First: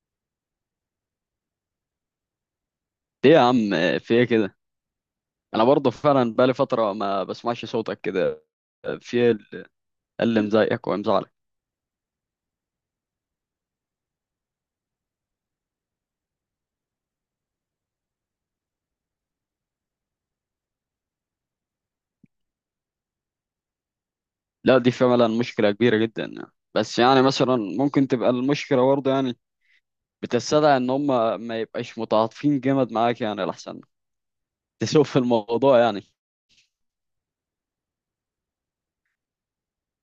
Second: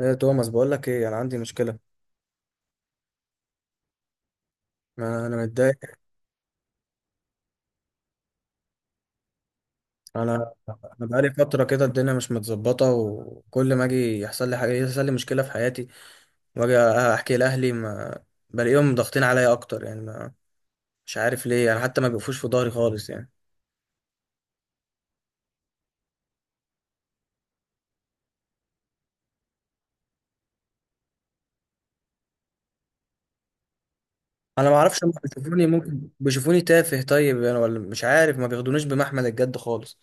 ايه يا توماس، بقول لك ايه، انا عندي مشكله. ليه يا عم؟ في ايه كده؟ ما انا انا متضايق. برضه فعلا بقالي فتره ما بسمعش صوتك كده. في ايه انا اللي انا مضايقك بقالي ومزعلك؟ فتره كده، الدنيا مش متظبطه، وكل ما اجي يحصل لي حاجه يحصل لي مشكله في حياتي. واجي احكي لاهلي ما بلاقيهم ضاغطين عليا اكتر، يعني ما مش عارف ليه، يعني حتى ما بيقفوش في ظهري خالص يعني. لا دي فعلا مشكله كبيره جدا يعني. بس يعني مثلا ممكن تبقى المشكله برضه يعني بتستدعي ان هم ما يبقاش متعاطفين جامد معاك، يعني الاحسن انا ما تسوق اعرفش هم في بيشوفوني، الموضوع يعني. ممكن بيشوفوني تافه طيب يعني، ولا مش عارف ما بياخدونيش بمحمل الجد خالص.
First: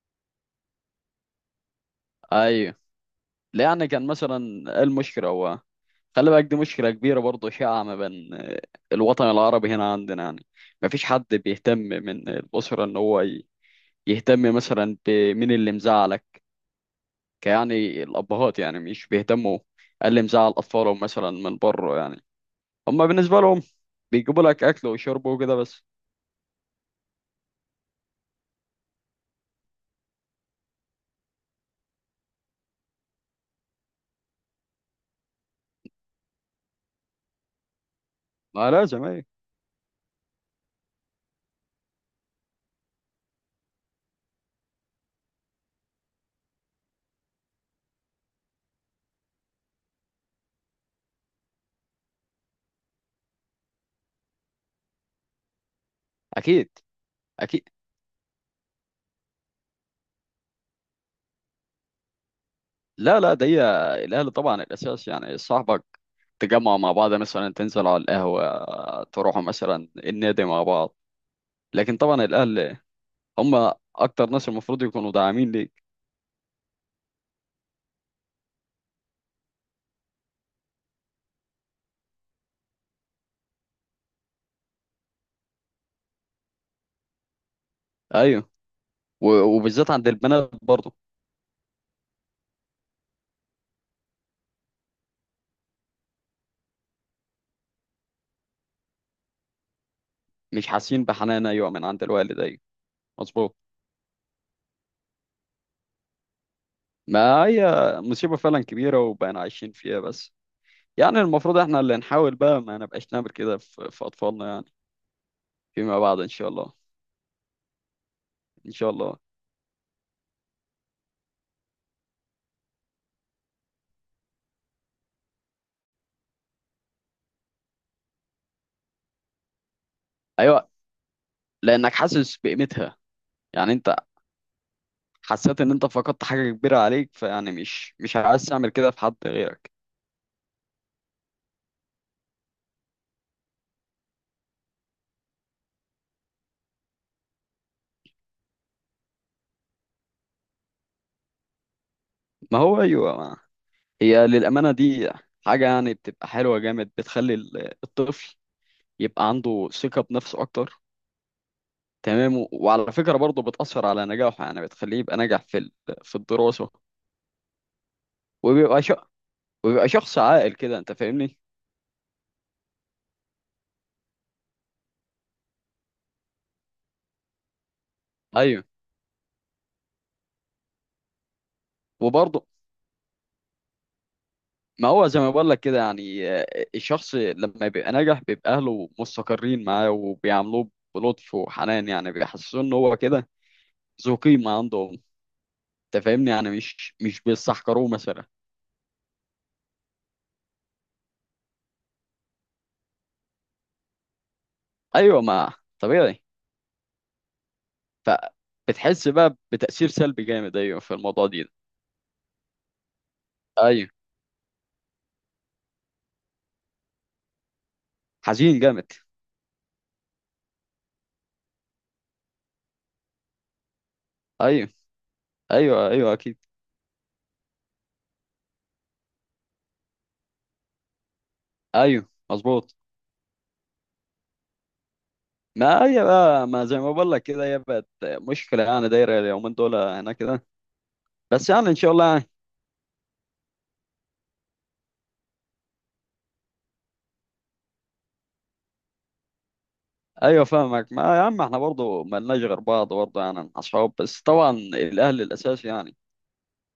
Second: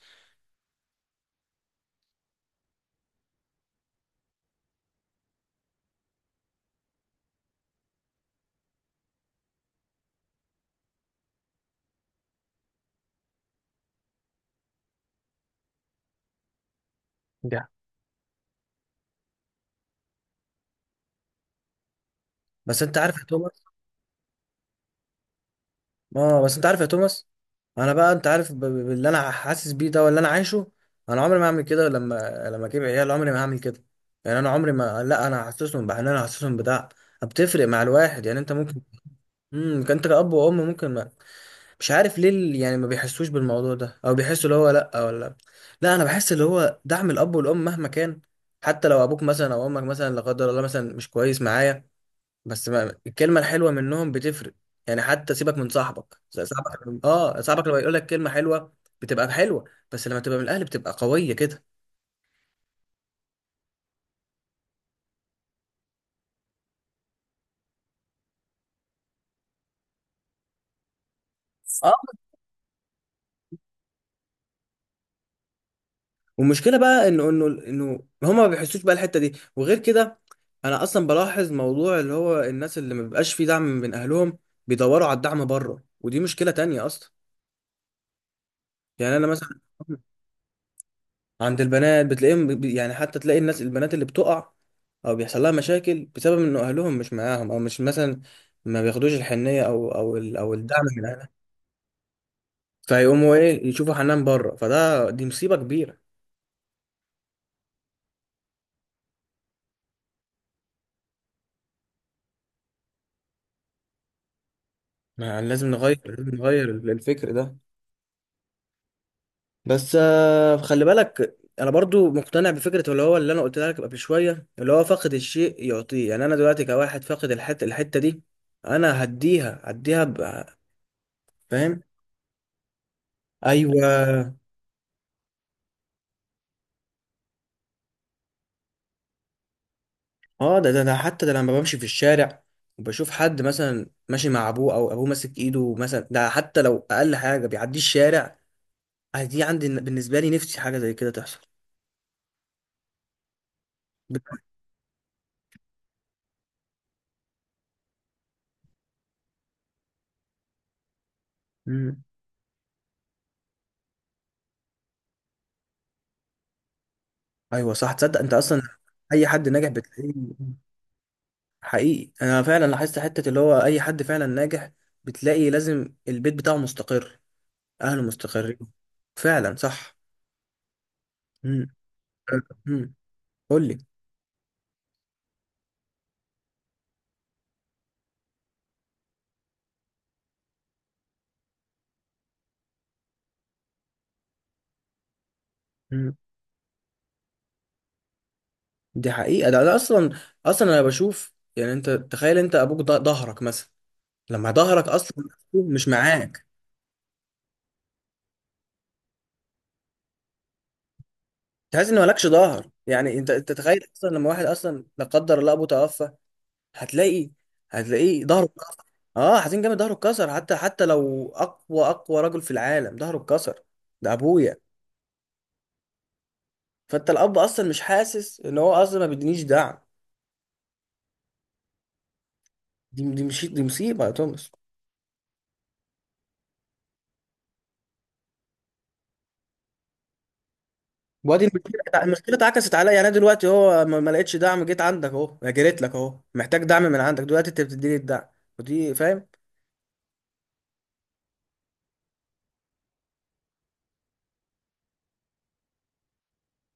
ايوه. لا يعني كان مثلا إيه المشكله؟ هو خلي بالك دي مشكله كبيره برضه شائعه ما بين الوطن العربي هنا عندنا يعني. ما فيش حد بيهتم من الاسره ان هو يهتم مثلا بمين اللي مزعلك، yeah. يعني الأبهات يعني مش بيهتموا اللي مزعل أطفالهم مثلا من بره يعني. بس انت هما عارف يا بالنسبة لهم توماس. بيجيبوا لك أكل وشرب وكده بس. اه، بس انت عارف يا توماس، انا بقى انت عارف باللي انا حاسس بيه ده واللي انا عايشه. انا عمري ما هعمل كده، لما اجيب عيال عمري ما هعمل كده. يعني انا عمري ما، لا، انا هحسسهم بحنان، انا هحسسهم بدعم، بتفرق مع الواحد. يعني انت ما ممكن، لازم أيه. انت كأب وام ممكن ما، مش عارف ليه يعني ما بيحسوش بالموضوع ده، او بيحسوا اللي هو لا، ولا لا، انا بحس اللي هو دعم الاب والام مهما كان. حتى لو ابوك مثلا او امك مثلا لا قدر الله مثلا مش كويس معايا، بس ما الكلمه الحلوه منهم بتفرق. يعني حتى سيبك من أكيد صاحبك أكيد. لما يقول لك كلمه حلوه بتبقى حلوه، بس لما تبقى من الاهل بتبقى قويه كده. لا لا، ده هي الأهل طبعا الأساس يعني. صاحبك تجمعوا مع بعض مثلا، تنزلوا على القهوة، تروحوا مثلا النادي مع بعض، اه. لكن طبعا الأهل هما أكتر ناس المفروض يكونوا داعمين ليك. والمشكله بقى انه هما ما بيحسوش بقى الحته دي، وغير كده انا اصلا بلاحظ موضوع اللي هو الناس اللي ما بيبقاش فيه دعم من اهلهم بيدوروا على الدعم بره، ودي مشكله تانية اصلا. أيوه. يعني انا مثلا وبالذات عند البنات برضه. عند البنات بتلاقيهم يعني، حتى تلاقي الناس البنات اللي بتقع او بيحصل لها مشاكل بسبب ان اهلهم مش معاهم، او مش مثلا ما بياخدوش الحنيه، او مش الدعم حاسين من اهلها، بحنان، أيوه، من عند الوالد. أيوه فيقوموا مظبوط. ايه يشوفوا حنان بره، فده دي مصيبه كبيره. ما هي مصيبة فعلا كبيرة وبقينا عايشين فيها، بس يعني المفروض احنا اللي نحاول بقى ما نبقاش نعمل كده في أطفالنا يعني ما لازم نغير فيما بعد. إن لازم شاء نغير الله. الفكر ده. إن شاء الله. بس خلي بالك انا برضو مقتنع بفكره اللي هو اللي انا قلت لك قبل شويه اللي هو فاقد الشيء يعطيه. يعني انا دلوقتي كواحد فاقد الحته دي، انا هديها. أيوة. فاهم. لأنك حاسس بقيمتها. يعني ايوه. أنت حسيت إن أنت فقدت حاجة كبيرة عليك، فيعني مش عايز تعمل كده في حد غيرك. اه، ده انا حتى ده لما بمشي في الشارع وبشوف حد مثلا ماشي مع ابوه، او ابوه ماسك ايده مثلا، ده حتى لو اقل حاجه بيعدي الشارع، آه دي عندي بالنسبه لي نفسي حاجه زي كده تحصل. ما هو أيوة ما. بت... هي للأمانة دي حاجة يعني بتبقى حلوة جامد، بتخلي الطفل يبقى عنده ثقة بنفسه أكتر. مم. تمام. وعلى فكرة برضه بتأثر على نجاحه، يعني بتخليه يبقى ناجح في في الدراسة. ايوه صح. تصدق انت اصلا وبيبقى ش... اي حد ناجح وبيبقى بتلاقيه، شخص عاقل كده، انت فاهمني. حقيقي انا فعلا لاحظت حته اللي هو اي حد فعلا ناجح بتلاقي لازم البيت بتاعه مستقر، اهله مستقرين، ايوه. فعلا صح. وبرضه امم قول لي. ما هو زي ما بقول لك كده يعني آه، الشخص لما بيبقى ناجح بيبقى اهله مستقرين معاه وبيعاملوه بلطف وحنان، يعني بيحسسوه ان هو كده ذو قيمه عندهم. انت فاهمني؟ يعني مش بيستحقروه مثلا. دي حقيقة، ده اصلا انا بشوف يعني انت تخيل انت ابوك ظهرك مثلا، لما ظهرك ايوه اصلا ما مش طبيعي. معاك، فبتحس بقى بتاثير سلبي جامد، ايوه، في الموضوع دي. تحس ان مالكش ظهر. يعني انت تخيل ايوه اصلا لما واحد اصلا لا قدر الله ابوه توفى، هتلاقي هتلاقيه ظهره حزين اتكسر. جامد. اه، حزين جامد، ظهره اتكسر، حتى لو اقوى اقوى رجل في العالم ظهره اتكسر، ده ابويا. ايوه ايوه ايوه اكيد. فانت الاب اصلا مش حاسس ان هو اصلا ما بيدينيش دعم، ايوه مظبوط. دي مش دي مصيبة يا توماس؟ ما هي بقى ما زي ما بقول لك كده، هي بقت مشكلة يعني دايرة اليومين دول هنا كده. وادي بس يعني إن شاء المشكله الله يعني. المشكله اتعكست عليا. يعني أنا دلوقتي اهو ما لقيتش دعم، جيت عندك اهو، جريت لك اهو محتاج دعم من عندك، دلوقتي انت بتديني الدعم. ودي فاهم. أيوة فاهمك ما يا عم. إحنا برضه مالناش غير بعض برضه، يعني أصحاب، بس طبعا الأهل الأساسي يعني.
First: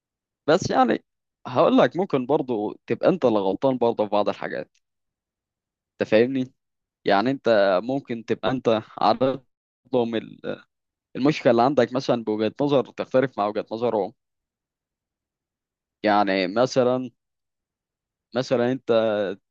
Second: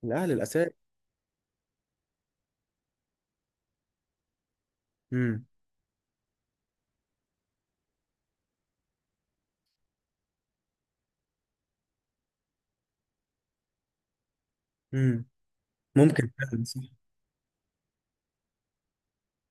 الاهل الاساس. بس يعني هقول لك ممكن برضه تبقى أنت اللي غلطان برضه في بعض الحاجات. امم أنت فاهمني؟ يعني أنت ممكن تبقى أنت عارض لهم المشكلة اللي عندك مثلا بوجهة نظر تختلف مع وجهة نظرهم. امم ممكن يعني فعلا صح. مثلا انت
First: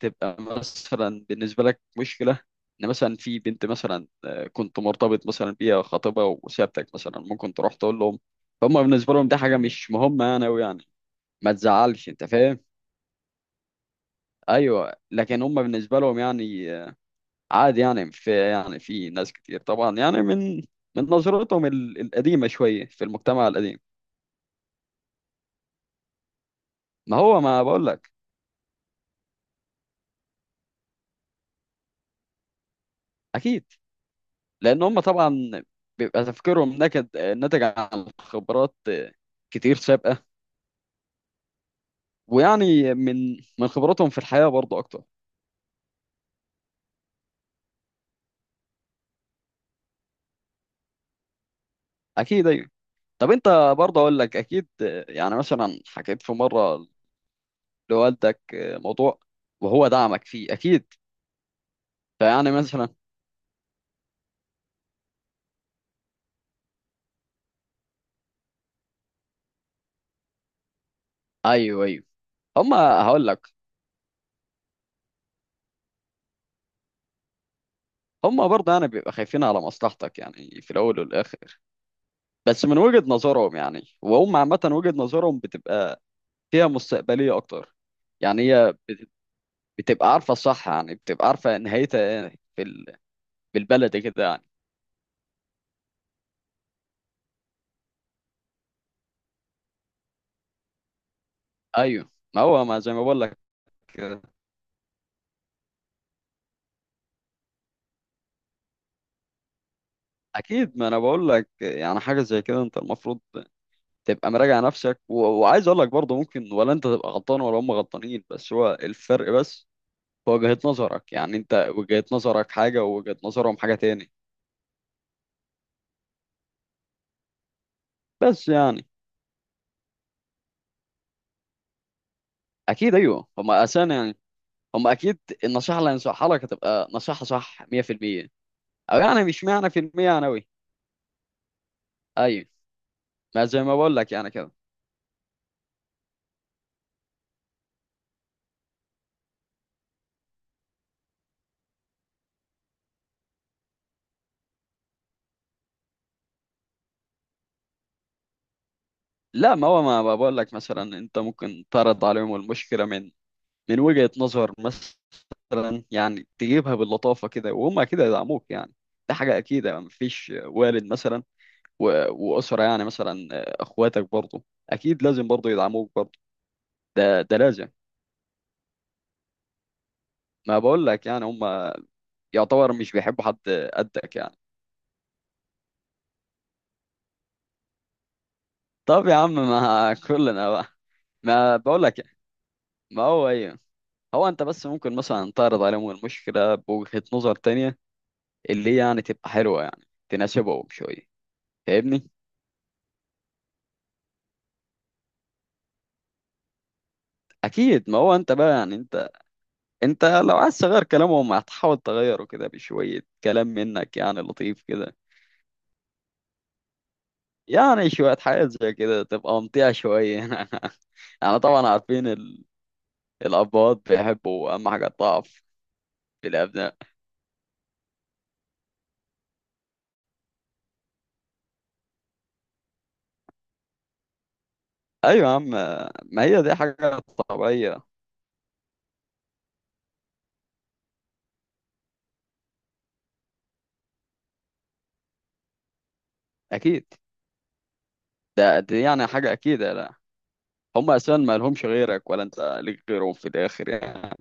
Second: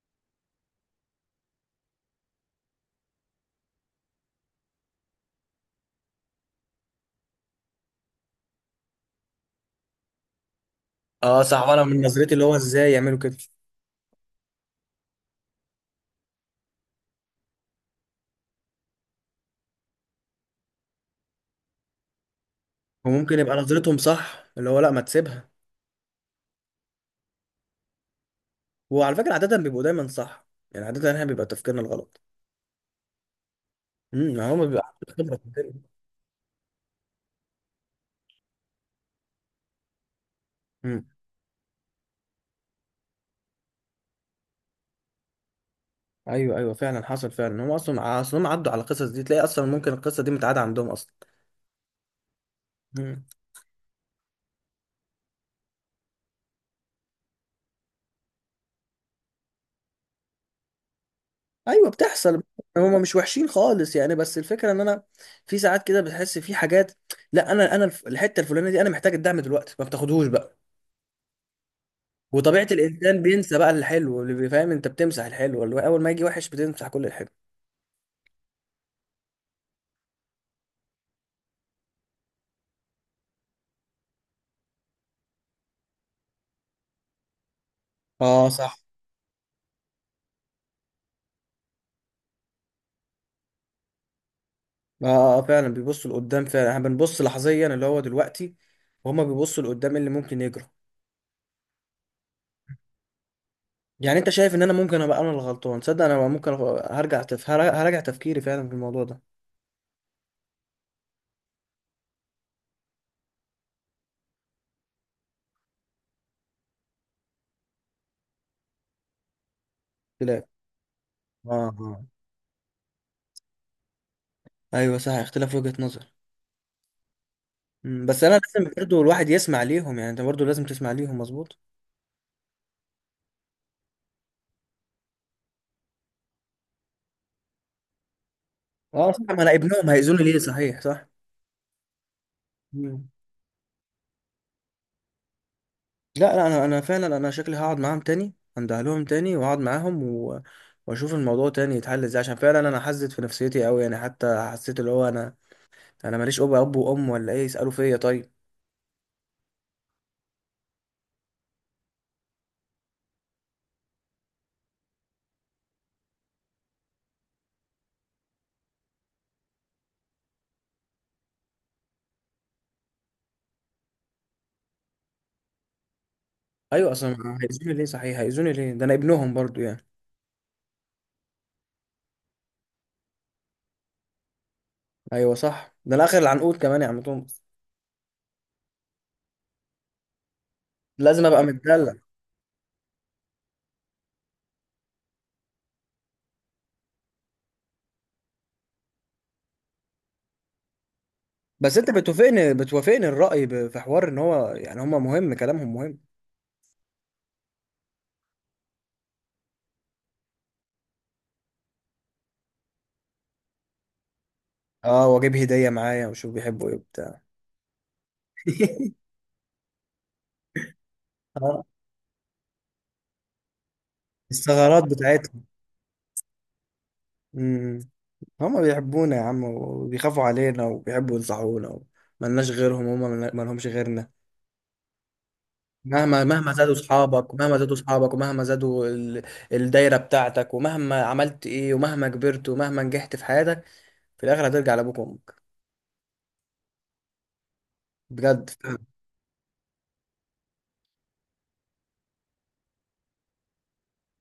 تبقى مثلا بالنسبه لك مشكله ان مثلا في بنت مثلا آه، كنت مرتبط مثلا بيها خطيبها وسابتك مثلا. ممكن تروح تقول لهم، هم بالنسبه لهم ده حاجه مش مهمه يعني أوي يعني. اه ما صح، وانا من تزعلش انت نظرتي اللي هو فاهم. ازاي يعملوا كده؟ ايوه لكن هم بالنسبه لهم يعني آه، عادي، يعني في يعني في ناس كتير طبعا يعني من نظرتهم القديمه شويه في وممكن المجتمع يبقى القديم. نظرتهم صح، اللي هو لا، ما تسيبها، ما هو ما بقول لك. وعلى فكره عاده بيبقوا دايما صح. يعني عاده احنا بيبقى تفكيرنا الغلط. اكيد. ما هم بيبقى لان هم عندهم خبره في طبعا الدنيا. بيبقى تفكيرهم نكد آه، ناتج عن خبرات آه، كتير سابقة. امم ويعني من خبرتهم في الحياة برضه أكتر. ايوه، ايوه، فعلا حصل فعلا. هم اصلا هم عدوا على القصص دي، تلاقي اصلا ممكن القصه دي متعاده عندهم اصلا. أكيد أيوه. امم طب أنت برضه أقول لك أكيد آه، يعني مثلا حكيت في مرة لوالدك آه، موضوع وهو دعمك فيه أكيد. ايوه، بتحصل. فيعني مثلا هما مش وحشين خالص يعني، بس الفكره ان انا في ساعات كده بتحس في حاجات، لا انا الحته الفلانيه دي انا محتاج الدعم دلوقتي، ما بتاخدهوش بقى. أيوه أيوه. وطبيعه هما الانسان هقول لك، بينسى بقى الحلو، اللي بيفهم انت بتمسح الحلو، اللي هو اول ما يجي وحش بتمسح كل الحلو. هما برضه يعني بيبقى خايفين على مصلحتك يعني في الأول والآخر، بس من وجهة نظرهم يعني، وهم عامة وجهة نظرهم بتبقى فيها مستقبلية أكتر. يعني اه هي صح. بتبقى عارفة الصح، يعني بتبقى عارفة نهايتها إيه في بالبلد كده يعني. اه فعلا بيبصوا لقدام، فعلا احنا بنبص لحظيا اللي هو دلوقتي، وهما بيبصوا لقدام إيه اللي ممكن يجرى. أيوه ما هو ما زي ما بقول لك. يعني انت شايف ان انا ممكن ابقى انا الغلطان؟ تصدق انا ممكن هرجع تفكيري فعلا في الموضوع ده. اكيد ما انا بقول لك يعني حاجه زي كده، انت المفروض تبقى مراجع نفسك وعايز اقول لك برضه، ممكن ولا انت تبقى غلطان ولا هم غلطانين، بس هو الفرق بس هو لا. وجهة نظرك، يعني اه، انت اه، وجهة نظرك حاجه ووجهة نظرهم حاجه تاني. ايوه صح، اختلاف وجهة نظر. بس انا بس لازم يعني. برضه الواحد يسمع ليهم، يعني انت برضه لازم تسمع ليهم، مظبوط. اكيد ايوه هم اساسا يعني هم اكيد النصيحه اللي هينصحها لك هتبقى نصيحه صح 100%. او اه صح، يعني ما مش انا معنى في ابنهم، المية هيأذوني يعني ليه أوي. صحيح، صح. ايوه مم. ما زي ما بقول لك يعني كده. لا، لا، انا فعلا انا شكلي هقعد معاهم تاني، اندهلهم تاني واقعد معاهم واشوف الموضوع تاني يتحل ازاي، عشان فعلا انا حزت في نفسيتي قوي يعني، حتى حسيت اللي هو انا ماليش اب وام، ولا ايه يسالوا فيا طيب. لا ما هو ما، بقول لك مثلا، انت ممكن تعرض عليهم المشكله من وجهة نظر مثلا يعني، تجيبها باللطافة كده وهم أكيد هيدعموك يعني. دي حاجة أكيدة، يعني مفيش والد مثلا وأسرة يعني مثلا آه، أخواتك برضه أكيد لازم برضه يدعموك برضه. ايوه اصلا ده لازم. هيأذوني ليه صحيح، هيأذوني ليه ده انا ابنهم برضه يعني. ما بقول لك يعني هم يعتبر مش بيحبوا حد قدك يعني. ايوه صح، ده انا اخر العنقود كمان يا عم توماس، طب يا عم ما كلنا بقى. لازم ابقى ما بقول متدلع. لك. ما هو ايه هو. انت بس ممكن مثلا تعرض عليهم المشكله بوجهه نظر تانية، اللي هي يعني تبقى حلوه يعني تناسبهم شويه. بس انت فاهمني؟ بتوافقني الرأي في حوار ان هو يعني هما مهم، كلامهم مهم. اكيد. ما هو انت بقى يعني، انت لو عايز تغير كلامهم هتحاول تغيره كده بشويه كلام منك يعني لطيف كده. اه، واجيب هدية معايا وشوف بيحبوا ايه وبتاع. يعني شويه حاجات زي كده تبقى ممتعه شويه. يعني اه، طبعا عارفين الابوات بيحبوا اهم الثغرات حاجه بتاعتهم. الضعف في الابناء. امم هما بيحبونا يا عم، وبيخافوا علينا، وبيحبوا ينصحونا، ملناش غيرهم، هما ملهمش غيرنا. ايوه يا عم. ما مهما هي مهما دي زادوا حاجه اصحابك، ومهما زادوا طبيعيه. اصحابك، ومهما زادوا الدايرة بتاعتك، ومهما عملت ايه، ومهما كبرت، ومهما نجحت في حياتك، في الاخر هترجع لابوك وامك اكيد. بجد ده فعلا. دي يعني حاجه اكيد. لا هم اساسا ما لهمش غيرك ولا انت ليك غيرهم في الاخر يعني،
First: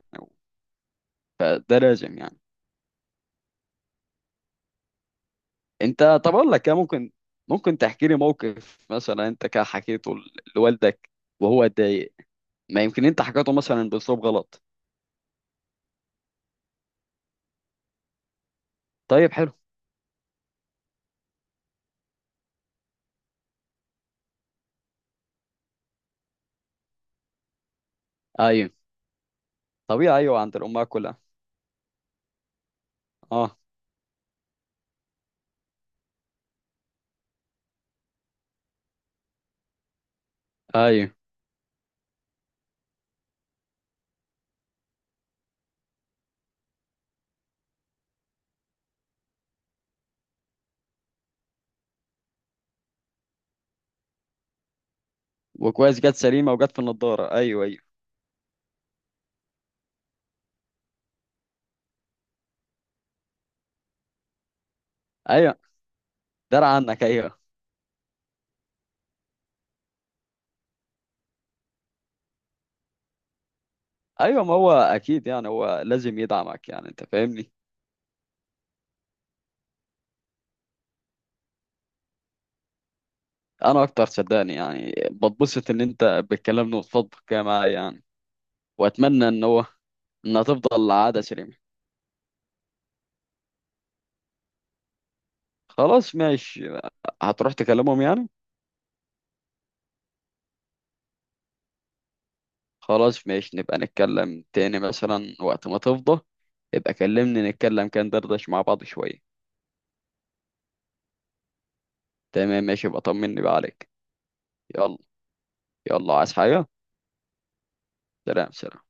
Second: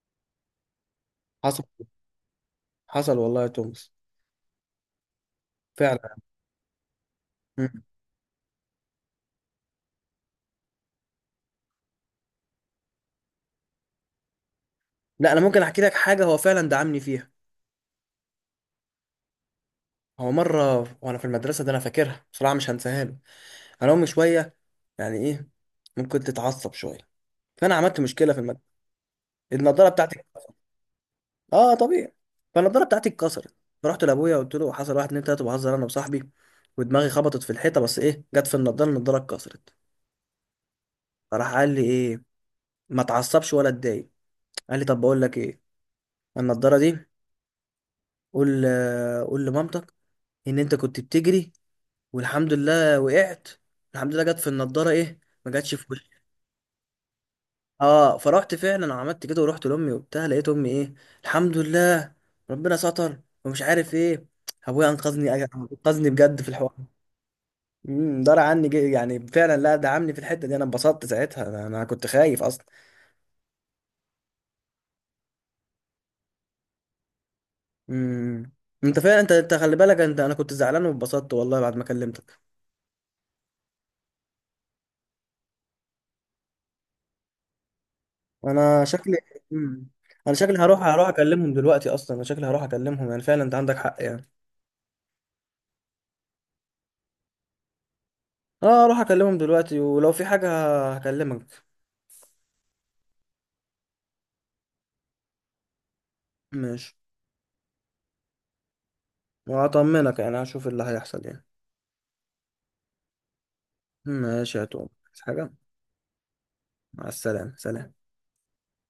حصل، فده لازم يعني. حصل والله يا توماس، انت فعلا. طب اقول لك يا ممكن، ممكن تحكي لي موقف مثلا انت كده حكيته لوالدك وهو اتضايق؟ ما يمكن انت حكيته مثلا باسلوب غلط. لا انا ممكن احكي لك حاجه هو فعلا دعمني فيها. طيب حلو. هو مره وانا في المدرسه، ده انا فاكرها بصراحه مش هنساها له، انا امي شويه يعني ايه، ممكن تتعصب شويه. فانا عملت مشكله في الماده، ايوه النضاره طبيعي بتاعتي ايوه اتكسرت. عند الامهات كلها. اه طبيعي. فالنضاره بتاعتي اتكسرت، اه. فرحت لابويا قلت له حصل واحد اتنين تلاته بهزر انا وصاحبي، ودماغي خبطت في الحيطه، بس ايه جت في النضاره، النضاره اتكسرت. ايوه فراح قال لي ايه، ما اتعصبش ولا اتضايق، قال لي طب بقول لك ايه، النضاره دي قول، قول لمامتك ان انت كنت بتجري والحمد لله وقعت، الحمد لله جت في النضاره ايه، ما جاتش في وكويس وشي. جت سليمه وجت في النضاره، ايوه ايوه. اه فرحت، فعلا عملت كده ورحت لامي وبتاع، لقيت امي ايه الحمد لله ربنا ستر ومش عارف ايه، ابويا انقذني، ايوه انقذني بجد في درع الحوار. عنك ايوه. دار عني يعني فعلا، لا دعمني في الحته دي، انا انبسطت ساعتها، انا كنت خايف اصلا. ايوه ما هو اكيد يعني هو لازم يدعمك يعني انت فاهمني. امم انت فعلا انت خلي بالك انت، انا كنت زعلان واتبسطت والله بعد ما كلمتك. انا اكتر صدقني يعني بتبسط ان انت بتكلمني وتفضفض كده معايا يعني. انا شكلي واتمنى ان هو امم انا انها شكلي هروح تفضل هروح عاده اكلمهم سليمه. دلوقتي اصلا، انا شكلي هروح اكلمهم يعني، فعلا انت عندك حق يعني. خلاص ماشي، هتروح تكلمهم يعني. اه اروح اكلمهم دلوقتي، ولو في حاجة هكلمك. خلاص ماشي، نبقى نتكلم تاني مثلا وقت ما تفضى. ابقى ماشي. كلمني نتكلم كان دردش مع بعض شوية. وهطمنك يعني، هشوف اللي هيحصل يعني. تمام ماشي، يبقى طمني بقى عليك. ماشي يا توم، يلا. عايز حاجة؟ يلا عايز حاجة. مع السلامة، سلام. سلام سلام.